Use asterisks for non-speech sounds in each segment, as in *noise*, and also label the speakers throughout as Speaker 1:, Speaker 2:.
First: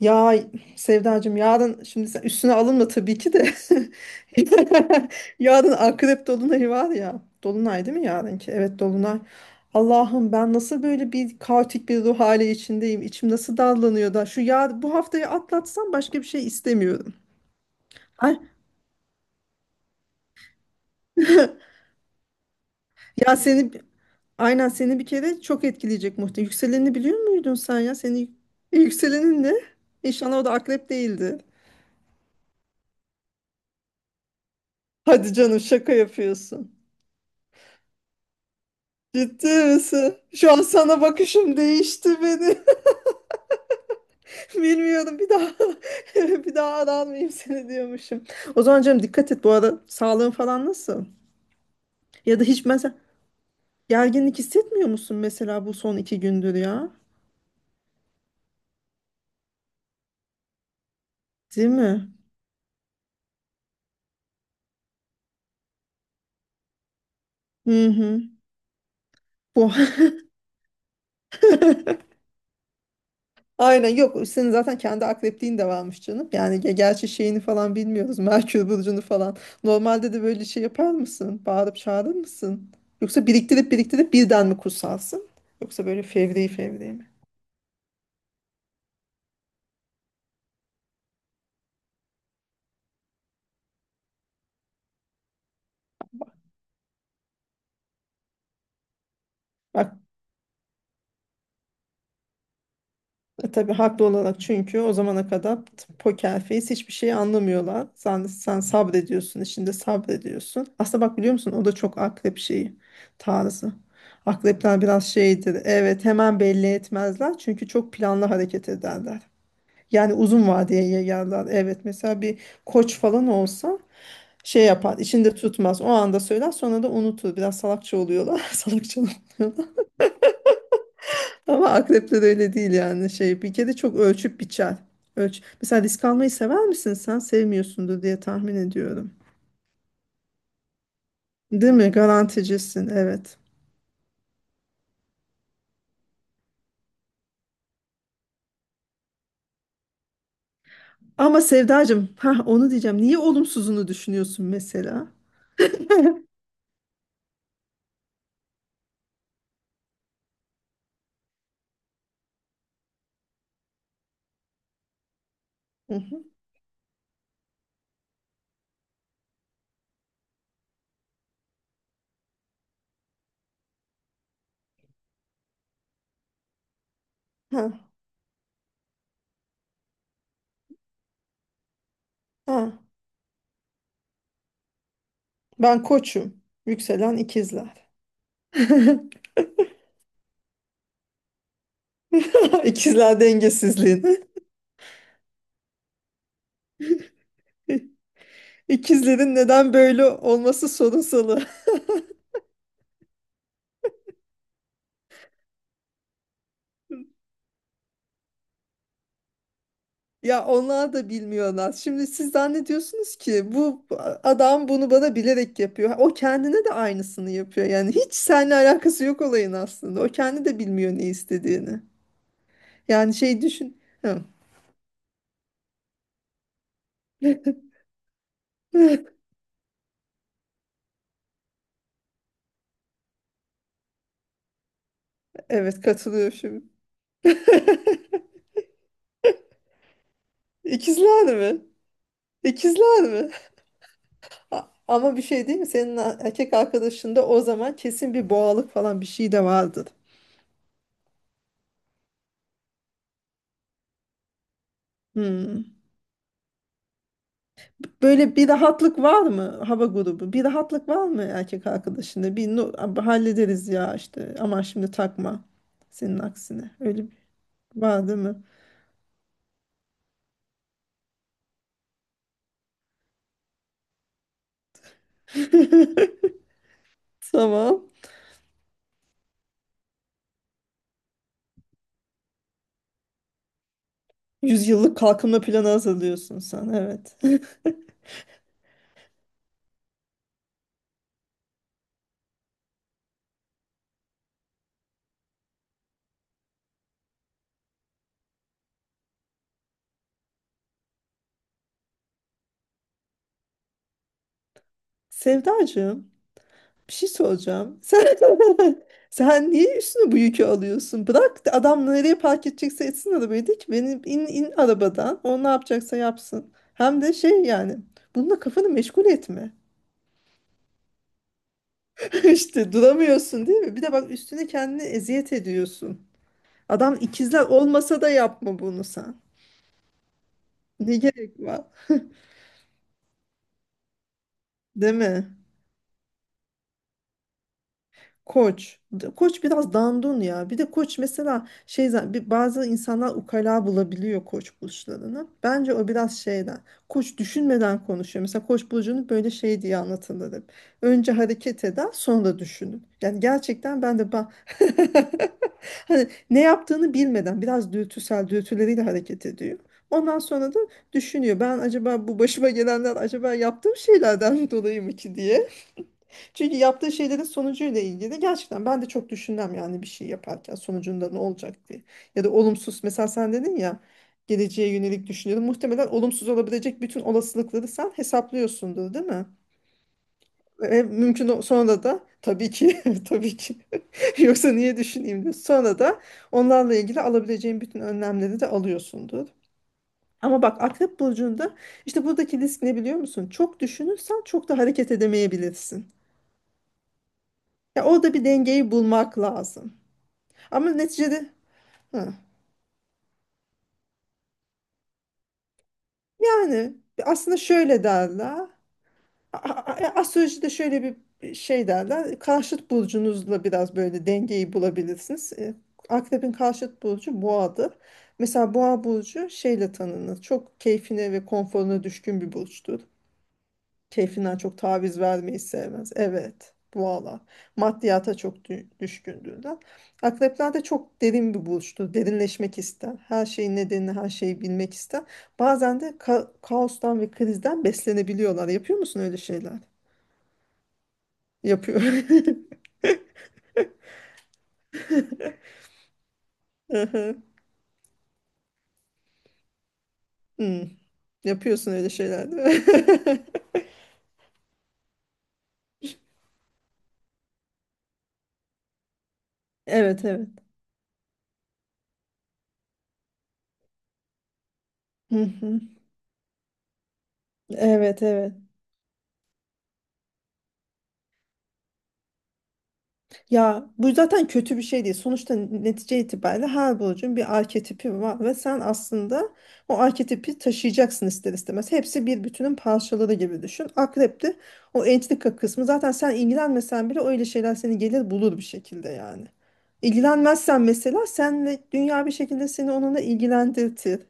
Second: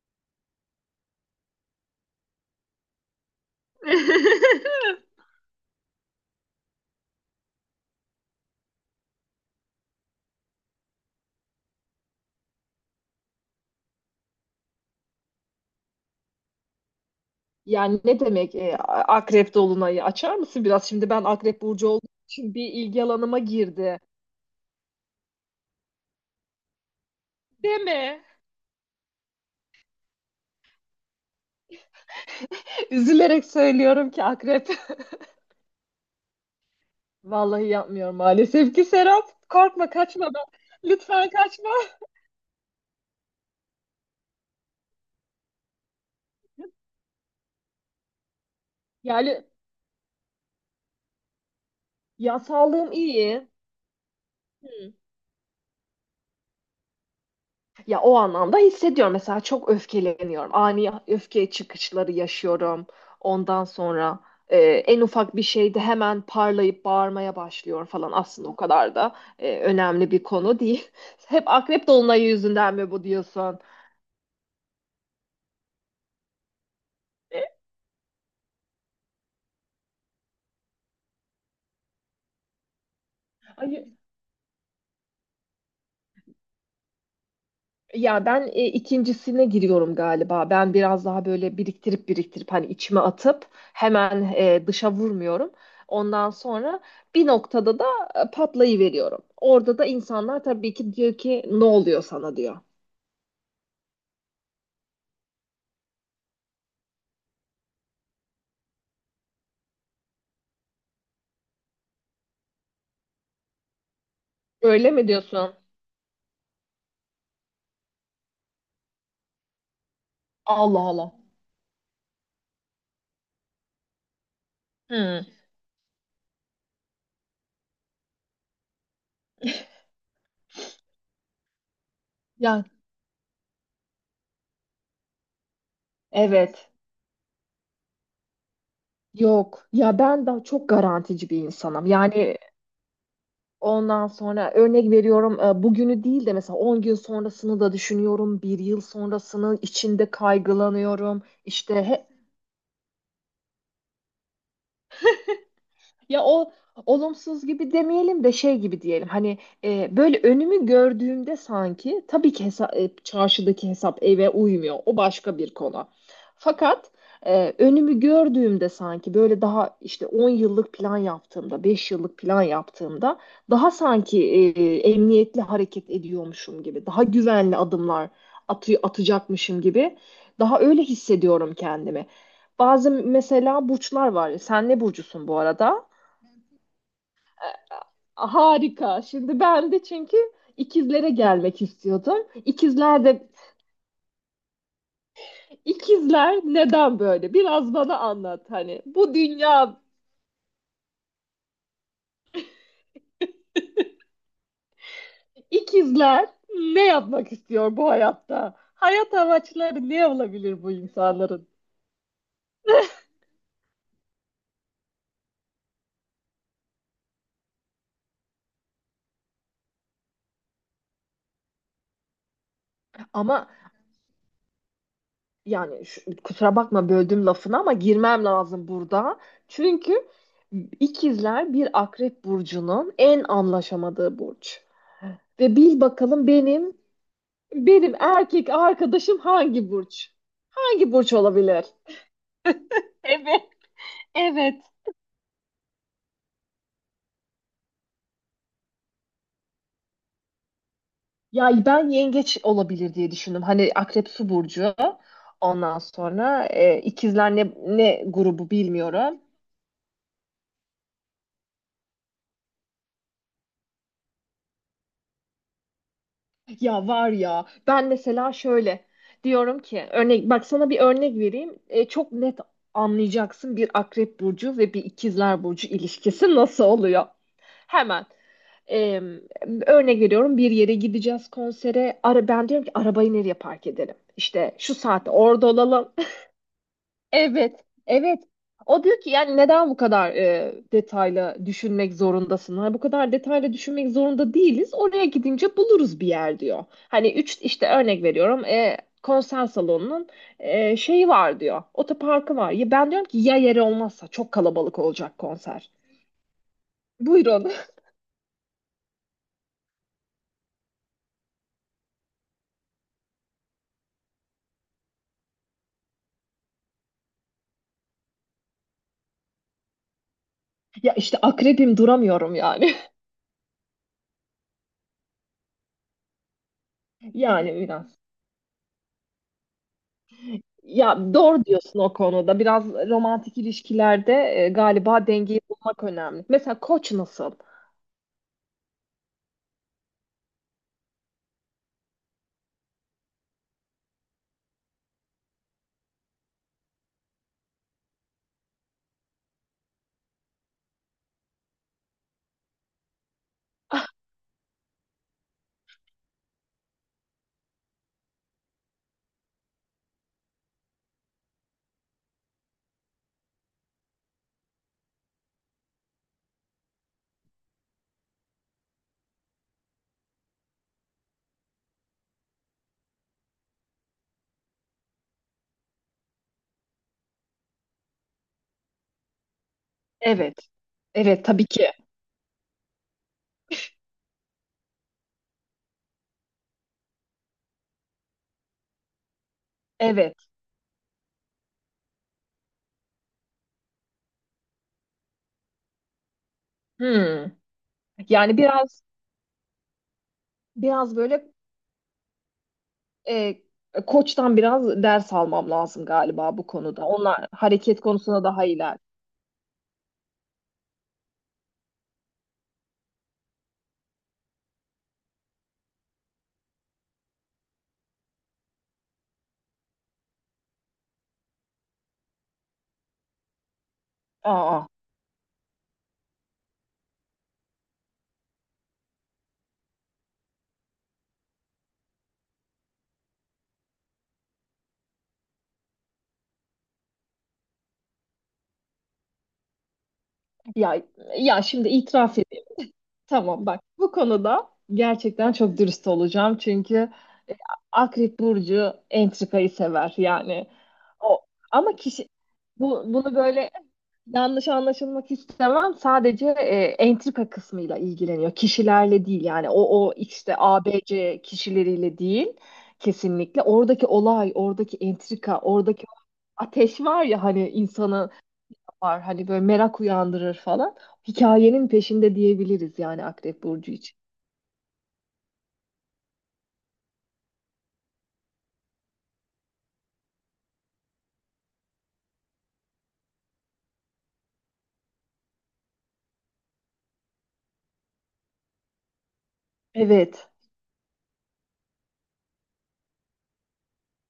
Speaker 1: Ya Sevdacığım yarın şimdi sen üstüne alınma tabii ki de.
Speaker 2: *laughs*
Speaker 1: *laughs* Yarın akrep dolunayı var ya. Dolunay değil mi yarınki? Evet dolunay. Allah'ım ben nasıl böyle bir kaotik bir ruh hali içindeyim. İçim nasıl dallanıyor da. Şu ya bu haftayı atlatsam başka bir şey istemiyorum.
Speaker 2: Yani ne
Speaker 1: Ay, *clears throat*
Speaker 2: demek akrep dolunayı? Açar mısın biraz? Şimdi ben akrep
Speaker 1: *laughs*
Speaker 2: burcu olduğum için bir ilgi
Speaker 1: Ya
Speaker 2: alanıma
Speaker 1: seni
Speaker 2: girdi.
Speaker 1: aynen seni bir kere çok etkileyecek muhtemelen. Yükselenini biliyor muydun sen ya?
Speaker 2: Deme.
Speaker 1: Yükselenin ne? İnşallah o da akrep değildi.
Speaker 2: Üzülerek söylüyorum ki akrep.
Speaker 1: Hadi canım şaka yapıyorsun.
Speaker 2: *laughs* Vallahi yapmıyorum maalesef ki Serap.
Speaker 1: Ciddi
Speaker 2: Korkma
Speaker 1: misin?
Speaker 2: kaçma ben.
Speaker 1: Şu an sana
Speaker 2: Lütfen
Speaker 1: bakışım
Speaker 2: kaçma.
Speaker 1: değişti beni. *laughs* Bilmiyorum bir daha *laughs* bir daha aranmayayım seni diyormuşum. O zaman canım dikkat et
Speaker 2: Yani
Speaker 1: bu arada sağlığın falan nasıl?
Speaker 2: Ya
Speaker 1: Ya da hiç
Speaker 2: sağlığım
Speaker 1: mesela
Speaker 2: iyi.
Speaker 1: gerginlik hissetmiyor
Speaker 2: Hı.
Speaker 1: musun mesela bu son 2 gündür ya?
Speaker 2: Ya o anlamda hissediyorum. Mesela çok öfkeleniyorum. Ani öfke
Speaker 1: Değil mi?
Speaker 2: çıkışları yaşıyorum. Ondan sonra en ufak bir şeyde hemen parlayıp bağırmaya
Speaker 1: Hı
Speaker 2: başlıyorum falan.
Speaker 1: hı.
Speaker 2: Aslında o kadar da
Speaker 1: Bu.
Speaker 2: önemli bir konu değil. *laughs* Hep akrep
Speaker 1: *laughs*
Speaker 2: dolunayı yüzünden mi bu diyorsun?
Speaker 1: Aynen yok senin zaten kendi akrepliğin de varmış canım. Yani gerçi şeyini falan bilmiyoruz. *laughs* Merkür burcunu falan. Normalde de böyle şey yapar mısın? Bağırıp çağırır mısın? Yoksa biriktirip
Speaker 2: Ay,
Speaker 1: biriktirip birden mi kutsarsın? Yoksa böyle fevri fevri mi?
Speaker 2: ya ben ikincisine giriyorum galiba. Ben biraz daha böyle biriktirip biriktirip hani içime atıp hemen dışa vurmuyorum. Ondan sonra bir noktada da patlayıveriyorum. Orada da
Speaker 1: Bak,
Speaker 2: insanlar tabii ki diyor ki ne oluyor sana diyor.
Speaker 1: Tabii haklı olarak çünkü o zamana kadar poker face hiçbir şey anlamıyorlar. Sen sabrediyorsun, içinde sabrediyorsun. Aslında bak biliyor musun o da çok akrep şeyi tarzı. Akrepler
Speaker 2: Öyle
Speaker 1: biraz
Speaker 2: mi diyorsun?
Speaker 1: şeydir. Evet hemen belli etmezler çünkü çok planlı hareket ederler. Yani uzun
Speaker 2: Allah
Speaker 1: vadeye
Speaker 2: Allah.
Speaker 1: yayarlar. Evet mesela bir koç falan olsa şey yapar,
Speaker 2: Hmm.
Speaker 1: içinde tutmaz. O anda söyler sonra da unutur. Biraz salakça oluyorlar. *laughs* Salakça ama akrepler öyle
Speaker 2: Ya
Speaker 1: değil yani şey bir kere çok ölçüp biçer. Ölç. Mesela risk almayı sever
Speaker 2: evet.
Speaker 1: misin sen? Sevmiyorsundur diye tahmin ediyorum.
Speaker 2: Yok. Ya ben daha çok garantici bir
Speaker 1: Değil
Speaker 2: insanım.
Speaker 1: mi?
Speaker 2: Yani
Speaker 1: Garanticisin evet.
Speaker 2: ondan sonra örnek veriyorum bugünü değil de mesela 10 gün sonrasını da düşünüyorum. 1 yıl sonrasını içinde kaygılanıyorum.
Speaker 1: Ama
Speaker 2: İşte
Speaker 1: Sevdacığım, ha onu diyeceğim. Niye olumsuzunu düşünüyorsun mesela?
Speaker 2: ya o olumsuz gibi demeyelim de şey gibi diyelim. Hani böyle önümü gördüğümde sanki tabii ki çarşıdaki hesap eve uymuyor. O başka bir konu.
Speaker 1: Hı hı.
Speaker 2: Fakat önümü gördüğümde sanki böyle daha işte 10 yıllık plan yaptığımda, 5 yıllık plan yaptığımda daha sanki emniyetli hareket ediyormuşum gibi, daha güvenli
Speaker 1: Ha,
Speaker 2: adımlar atacakmışım gibi daha öyle hissediyorum kendimi.
Speaker 1: ha.
Speaker 2: Bazı mesela burçlar var. Sen ne burcusun bu
Speaker 1: Ben
Speaker 2: arada?
Speaker 1: koçum. Yükselen ikizler. *laughs*
Speaker 2: Harika. Şimdi ben de çünkü ikizlere gelmek istiyordum. İkizler
Speaker 1: İkizler
Speaker 2: de
Speaker 1: dengesizliğini.
Speaker 2: ikizler neden böyle? Biraz
Speaker 1: *laughs*
Speaker 2: bana anlat hani. Bu
Speaker 1: İkizlerin neden
Speaker 2: dünya
Speaker 1: böyle olması sorunsalı. *laughs*
Speaker 2: ikizler ne yapmak istiyor bu hayatta? Hayat amaçları ne
Speaker 1: Ya
Speaker 2: olabilir bu
Speaker 1: onlar da
Speaker 2: insanların?
Speaker 1: bilmiyorlar. Şimdi siz zannediyorsunuz ki bu adam bunu bana bilerek yapıyor. O kendine de aynısını yapıyor. Yani hiç seninle alakası yok olayın aslında. O kendi de bilmiyor ne istediğini. Yani şey
Speaker 2: Ama
Speaker 1: düşün. Hı.
Speaker 2: yani kusura bakma böldüm lafını ama girmem lazım burada.
Speaker 1: *laughs*
Speaker 2: Çünkü ikizler bir akrep burcunun en anlaşamadığı burç. Ve
Speaker 1: Evet
Speaker 2: bil bakalım
Speaker 1: katılıyorum şimdi.
Speaker 2: benim benim
Speaker 1: *laughs*
Speaker 2: erkek arkadaşım hangi burç? Hangi burç
Speaker 1: İkizler mi?
Speaker 2: olabilir?
Speaker 1: İkizler mi?
Speaker 2: Evet. Evet.
Speaker 1: Ama bir şey değil mi? Senin erkek arkadaşında o zaman kesin bir boğalık falan bir şey de vardır.
Speaker 2: Ya ben yengeç olabilir diye düşündüm. Hani akrep su burcu.
Speaker 1: Hmm.
Speaker 2: Ondan sonra ikizler ne
Speaker 1: Böyle bir
Speaker 2: grubu
Speaker 1: rahatlık
Speaker 2: bilmiyorum.
Speaker 1: var mı hava grubu? Bir rahatlık var mı erkek arkadaşında? Bir abi hallederiz ya işte. Ama şimdi takma. Senin aksine.
Speaker 2: Ya
Speaker 1: Öyle
Speaker 2: var
Speaker 1: bir
Speaker 2: ya ben
Speaker 1: var değil
Speaker 2: mesela
Speaker 1: mi?
Speaker 2: şöyle diyorum ki örnek bak sana bir örnek vereyim. Çok net anlayacaksın bir akrep burcu ve bir ikizler burcu ilişkisi
Speaker 1: *laughs*
Speaker 2: nasıl oluyor.
Speaker 1: Tamam.
Speaker 2: Hemen. Ee, Örnek veriyorum bir yere gideceğiz konsere. Ara, ben diyorum ki arabayı nereye park edelim? İşte şu
Speaker 1: Yüzyıllık
Speaker 2: saatte
Speaker 1: kalkınma
Speaker 2: orada
Speaker 1: planı
Speaker 2: olalım. *laughs*
Speaker 1: hazırlıyorsun sen. Evet. *laughs*
Speaker 2: Evet, evet. O diyor ki yani neden bu kadar detaylı düşünmek zorundasın? Hani bu kadar detaylı düşünmek zorunda değiliz. Oraya gidince buluruz bir yer diyor. Hani üç işte örnek veriyorum konser salonunun şeyi var diyor. Otoparkı var. Ya ben diyorum ki ya yeri olmazsa çok kalabalık olacak konser.
Speaker 1: Sevdacığım, bir şey
Speaker 2: Buyurun. *laughs*
Speaker 1: soracağım. Sen *laughs* sen niye üstüne bu yükü alıyorsun? Bırak da adam nereye park edecekse etsin arabayı de ki benim in arabadan. O ne yapacaksa yapsın. Hem de şey yani bununla kafanı meşgul etme.
Speaker 2: Ya işte akrebim
Speaker 1: *laughs*
Speaker 2: duramıyorum
Speaker 1: İşte
Speaker 2: yani.
Speaker 1: duramıyorsun değil mi? Bir de bak üstüne kendini eziyet ediyorsun. Adam ikizler
Speaker 2: Yani biraz.
Speaker 1: olmasa da yapma bunu sen. Ne
Speaker 2: Ya
Speaker 1: gerek
Speaker 2: doğru
Speaker 1: var?
Speaker 2: diyorsun o konuda. Biraz romantik ilişkilerde
Speaker 1: Değil
Speaker 2: galiba
Speaker 1: mi?
Speaker 2: dengeyi bulmak önemli. Mesela koç nasıl?
Speaker 1: Koç. Koç biraz dandun ya. Bir de koç mesela şey bazı insanlar ukala bulabiliyor koç burçlarını. Bence o biraz şeyden. Koç düşünmeden konuşuyor. Mesela koç burcunu böyle şey diye anlatılır hep. Önce hareket eder, sonra düşünün. Yani gerçekten ben de *laughs* hani ne yaptığını bilmeden biraz dürtüsel dürtüleriyle hareket ediyor. Ondan sonra da düşünüyor. Ben acaba bu başıma gelenler acaba yaptığım şeylerden *laughs* dolayı mı ki diye. Çünkü yaptığı şeylerin sonucuyla ilgili gerçekten ben de çok düşünmem yani bir şey yaparken sonucunda ne olacak diye. Ya da olumsuz mesela sen dedin ya geleceğe yönelik düşünüyorum. Muhtemelen olumsuz olabilecek bütün olasılıkları sen hesaplıyorsundur değil mi?
Speaker 2: Evet.
Speaker 1: Ve
Speaker 2: Evet
Speaker 1: mümkün
Speaker 2: tabii ki.
Speaker 1: sonra da tabii ki *laughs* tabii ki *laughs* yoksa niye düşüneyim diyor. Sonra da onlarla ilgili alabileceğin bütün önlemleri de alıyorsundur.
Speaker 2: Evet.
Speaker 1: Ama bak, Akrep Burcu'nda işte buradaki risk ne biliyor musun? Çok düşünürsen çok da hareket edemeyebilirsin.
Speaker 2: Hmm.
Speaker 1: Ya orada bir
Speaker 2: Yani
Speaker 1: dengeyi
Speaker 2: biraz
Speaker 1: bulmak lazım. Ama
Speaker 2: biraz
Speaker 1: neticede
Speaker 2: böyle
Speaker 1: hı.
Speaker 2: e, koçtan biraz ders almam lazım galiba bu
Speaker 1: Yani
Speaker 2: konuda. Onlar
Speaker 1: aslında
Speaker 2: hareket
Speaker 1: şöyle
Speaker 2: konusunda
Speaker 1: derler.
Speaker 2: daha iler.
Speaker 1: Astrolojide şöyle bir şey derler. Karşıt burcunuzla biraz böyle dengeyi bulabilirsiniz. Akrep'in karşıt burcu boğadır. Mesela boğa burcu şeyle tanınır. Çok keyfine ve konforuna düşkün bir burçtur. Keyfinden çok
Speaker 2: Aa,
Speaker 1: taviz vermeyi sevmez. Evet. Valla. Maddiyata çok düşkündüğünden. Akrepler de çok derin bir burçtur. Derinleşmek ister. Her şeyin nedenini, her şeyi bilmek ister. Bazen de kaostan ve krizden beslenebiliyorlar. Yapıyor musun öyle şeyler?
Speaker 2: ya ya şimdi
Speaker 1: Yapıyor.
Speaker 2: itiraf,
Speaker 1: *laughs*
Speaker 2: tamam bak bu konuda gerçekten çok dürüst olacağım çünkü
Speaker 1: Hı.
Speaker 2: e, Akrep Burcu entrikayı sever yani
Speaker 1: Hmm.
Speaker 2: o
Speaker 1: Yapıyorsun
Speaker 2: ama
Speaker 1: öyle
Speaker 2: kişi
Speaker 1: şeyler değil
Speaker 2: bunu
Speaker 1: mi?
Speaker 2: böyle
Speaker 1: *laughs*
Speaker 2: yanlış anlaşılmak istemem sadece entrika kısmıyla ilgileniyor kişilerle değil yani o o
Speaker 1: Evet, evet.
Speaker 2: işte ABC kişileriyle değil kesinlikle oradaki olay oradaki
Speaker 1: Hı
Speaker 2: entrika
Speaker 1: hı.
Speaker 2: oradaki ateş var ya hani
Speaker 1: Evet,
Speaker 2: insanı
Speaker 1: evet.
Speaker 2: var hani böyle merak uyandırır falan hikayenin peşinde diyebiliriz yani Akrep
Speaker 1: Ya
Speaker 2: Burcu
Speaker 1: bu
Speaker 2: için.
Speaker 1: zaten kötü bir şey değil. Sonuçta netice itibariyle her burcun bir arketipi var ve sen aslında o arketipi taşıyacaksın ister istemez. Hepsi bir bütünün parçaları gibi düşün. Akrep'te o entrika kısmı zaten sen ilgilenmesen bile öyle şeyler seni gelir bulur bir şekilde yani.
Speaker 2: Evet.
Speaker 1: İlgilenmezsen mesela senle dünya bir şekilde seni onunla ilgilendirtir.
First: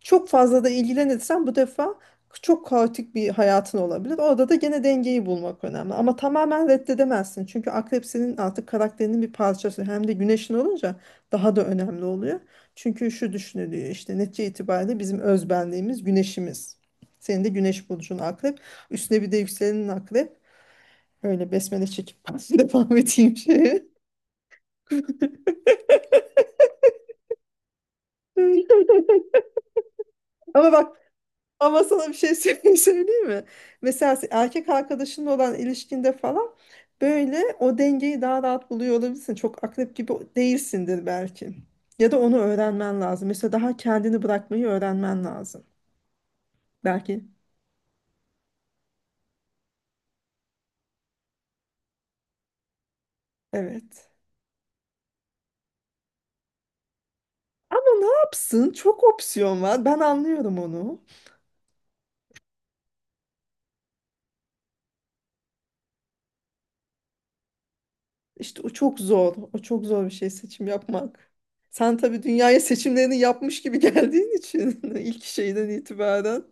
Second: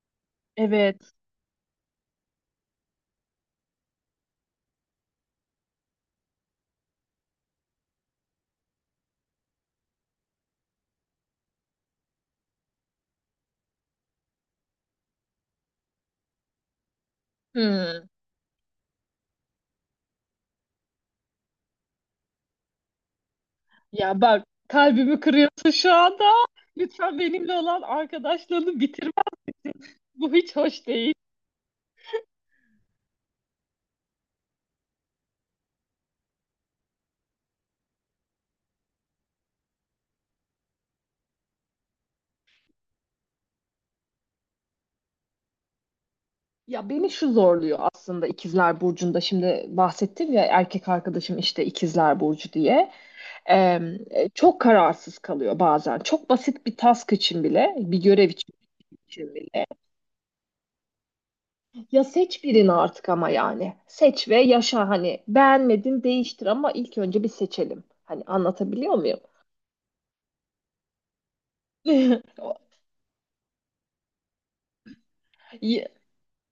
Speaker 1: Çok fazla da
Speaker 2: Evet.
Speaker 1: ilgilenirsen bu defa çok kaotik bir hayatın olabilir. Orada da gene dengeyi bulmak önemli. Ama tamamen reddedemezsin. Çünkü akrep senin artık karakterinin bir parçası. Hem de güneşin olunca daha da önemli oluyor. Çünkü şu düşünülüyor işte netice itibariyle bizim özbenliğimiz güneşimiz. Senin de güneş
Speaker 2: Hmm.
Speaker 1: burcun akrep. Üstüne bir de yükselenin akrep. Öyle besmele çekip *laughs* devam edeyim şeye.
Speaker 2: Ya bak kalbimi kırıyorsun şu anda. Lütfen benimle olan arkadaşlığını bitirme.
Speaker 1: *laughs*
Speaker 2: Bu hiç
Speaker 1: Ama
Speaker 2: hoş
Speaker 1: bak
Speaker 2: değil.
Speaker 1: Ama sana bir şey *laughs* söyleyeyim mi? Mesela erkek arkadaşınla olan ilişkinde falan böyle o dengeyi daha rahat buluyor olabilirsin. Çok akrep gibi değilsindir belki. Ya da onu öğrenmen lazım. Mesela daha kendini bırakmayı öğrenmen lazım.
Speaker 2: Ya beni
Speaker 1: Belki
Speaker 2: şu zorluyor aslında İkizler Burcu'nda şimdi bahsettim ya erkek arkadaşım işte İkizler Burcu diye. Ee,
Speaker 1: evet.
Speaker 2: Çok kararsız kalıyor bazen. Çok basit bir task için bile,
Speaker 1: Ama
Speaker 2: bir
Speaker 1: ne
Speaker 2: görev
Speaker 1: yapsın? Çok
Speaker 2: için
Speaker 1: opsiyon
Speaker 2: bile.
Speaker 1: var. Ben anlıyorum onu.
Speaker 2: Ya seç birini artık ama yani. Seç ve yaşa hani. Beğenmedin değiştir ama ilk önce bir seçelim. Hani
Speaker 1: İşte o
Speaker 2: anlatabiliyor
Speaker 1: çok
Speaker 2: muyum?
Speaker 1: zor. O çok zor bir şey seçim yapmak. Sen tabii
Speaker 2: *laughs*
Speaker 1: dünyaya seçimlerini yapmış gibi *laughs* geldiğin için *laughs* ilk şeyden
Speaker 2: Y-
Speaker 1: itibaren.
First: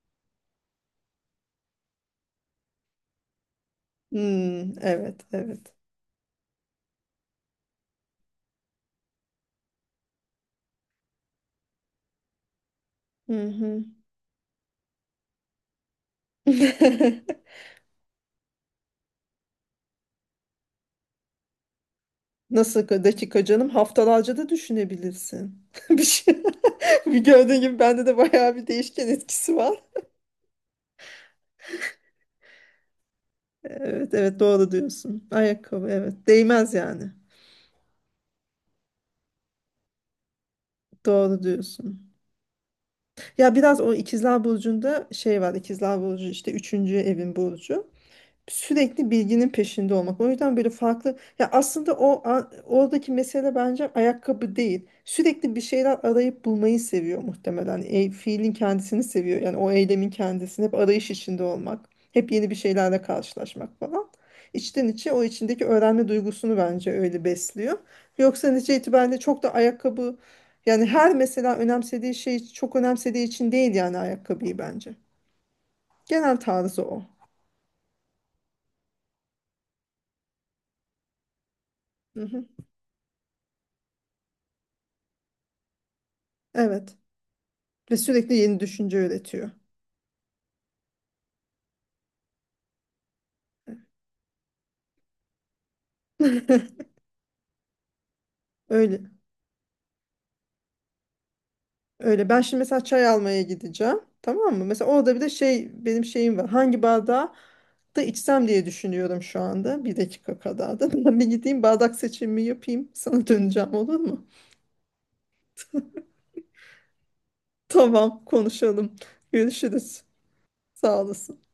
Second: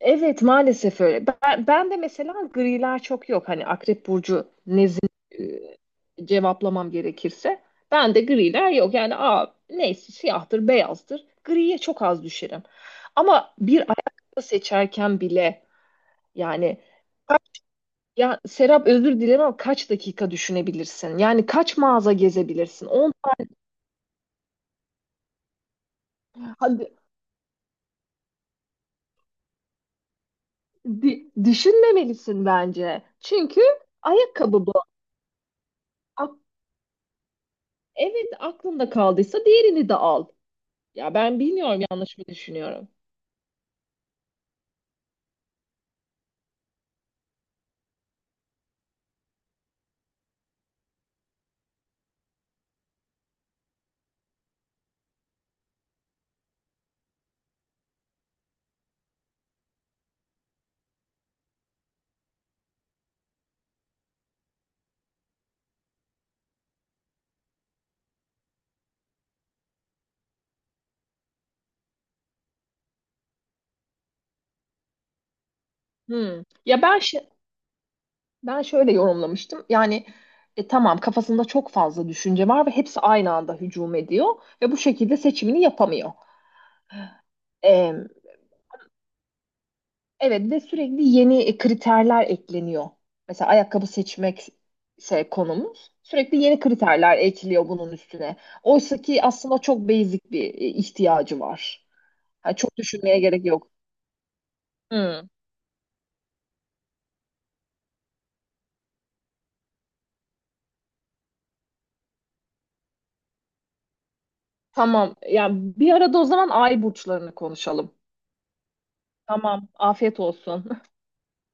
Speaker 2: Evet maalesef öyle. Ben de mesela griler çok yok. Hani Akrep Burcu
Speaker 1: Hmm, evet,
Speaker 2: nezdinde
Speaker 1: evet.
Speaker 2: cevaplamam gerekirse. Ben de griler yok. Yani aa, neyse siyahtır, beyazdır. Griye çok az düşerim.
Speaker 1: Hı
Speaker 2: Ama bir
Speaker 1: hı.
Speaker 2: ayakkabı seçerken bile yani
Speaker 1: *laughs*
Speaker 2: ya Serap özür dilerim ama kaç dakika düşünebilirsin? Yani kaç mağaza
Speaker 1: Nasıl
Speaker 2: gezebilirsin? On,
Speaker 1: dakika canım? Haftalarca da düşünebilirsin. *laughs* Bir şey.
Speaker 2: hadi,
Speaker 1: *laughs* Bir gördüğün gibi bende de bayağı bir değişken etkisi var.
Speaker 2: düşünmemelisin bence. Çünkü
Speaker 1: Evet, evet,
Speaker 2: ayakkabı
Speaker 1: doğru
Speaker 2: bu.
Speaker 1: diyorsun. Ayakkabı evet. Değmez yani.
Speaker 2: Evet aklında kaldıysa diğerini de al. Ya ben
Speaker 1: Doğru
Speaker 2: bilmiyorum
Speaker 1: diyorsun.
Speaker 2: yanlış mı düşünüyorum.
Speaker 1: Ya biraz o ikizler burcunda şey var. İkizler burcu işte üçüncü evin burcu. Sürekli bilginin peşinde olmak. O yüzden böyle farklı ya aslında o oradaki mesele bence ayakkabı değil. Sürekli bir şeyler arayıp bulmayı seviyor muhtemelen. Fiilin kendisini seviyor. Yani o eylemin kendisini hep arayış içinde olmak, hep yeni bir şeylerle karşılaşmak falan. İçten içe o içindeki öğrenme duygusunu bence öyle besliyor. Yoksa netice itibariyle çok da ayakkabı yani her mesela önemsediği şey çok önemsediği için değil yani ayakkabıyı bence. Genel
Speaker 2: Hmm.
Speaker 1: tarzı
Speaker 2: Ya ben
Speaker 1: o.
Speaker 2: ben şöyle yorumlamıştım. Yani tamam kafasında çok fazla
Speaker 1: Hı hı.
Speaker 2: düşünce var ve hepsi aynı anda hücum ediyor ve bu şekilde seçimini yapamıyor.
Speaker 1: Evet. Ve
Speaker 2: Ee,
Speaker 1: sürekli yeni düşünce üretiyor.
Speaker 2: evet ve sürekli yeni kriterler ekleniyor. Mesela ayakkabı seçmek şey konumuz. Sürekli yeni
Speaker 1: *laughs*
Speaker 2: kriterler ekliyor bunun üstüne. Oysa
Speaker 1: Öyle.
Speaker 2: ki aslında çok basic bir ihtiyacı var.
Speaker 1: Öyle. Ben
Speaker 2: Yani
Speaker 1: şimdi
Speaker 2: çok
Speaker 1: mesela çay
Speaker 2: düşünmeye
Speaker 1: almaya
Speaker 2: gerek yok.
Speaker 1: gideceğim. Tamam mı? Mesela orada bir
Speaker 2: Hmm.
Speaker 1: de şey benim şeyim var. Hangi bardağı da içsem diye düşünüyorum şu anda. Bir dakika kadar da. *laughs* Ben bir gideyim bardak seçimimi yapayım. Sana döneceğim olur mu?
Speaker 2: Tamam. Ya bir arada o zaman ay burçlarını konuşalım.
Speaker 1: Tamam, konuşalım.
Speaker 2: Tamam.
Speaker 1: Görüşürüz.
Speaker 2: Afiyet olsun.
Speaker 1: Sağ olasın.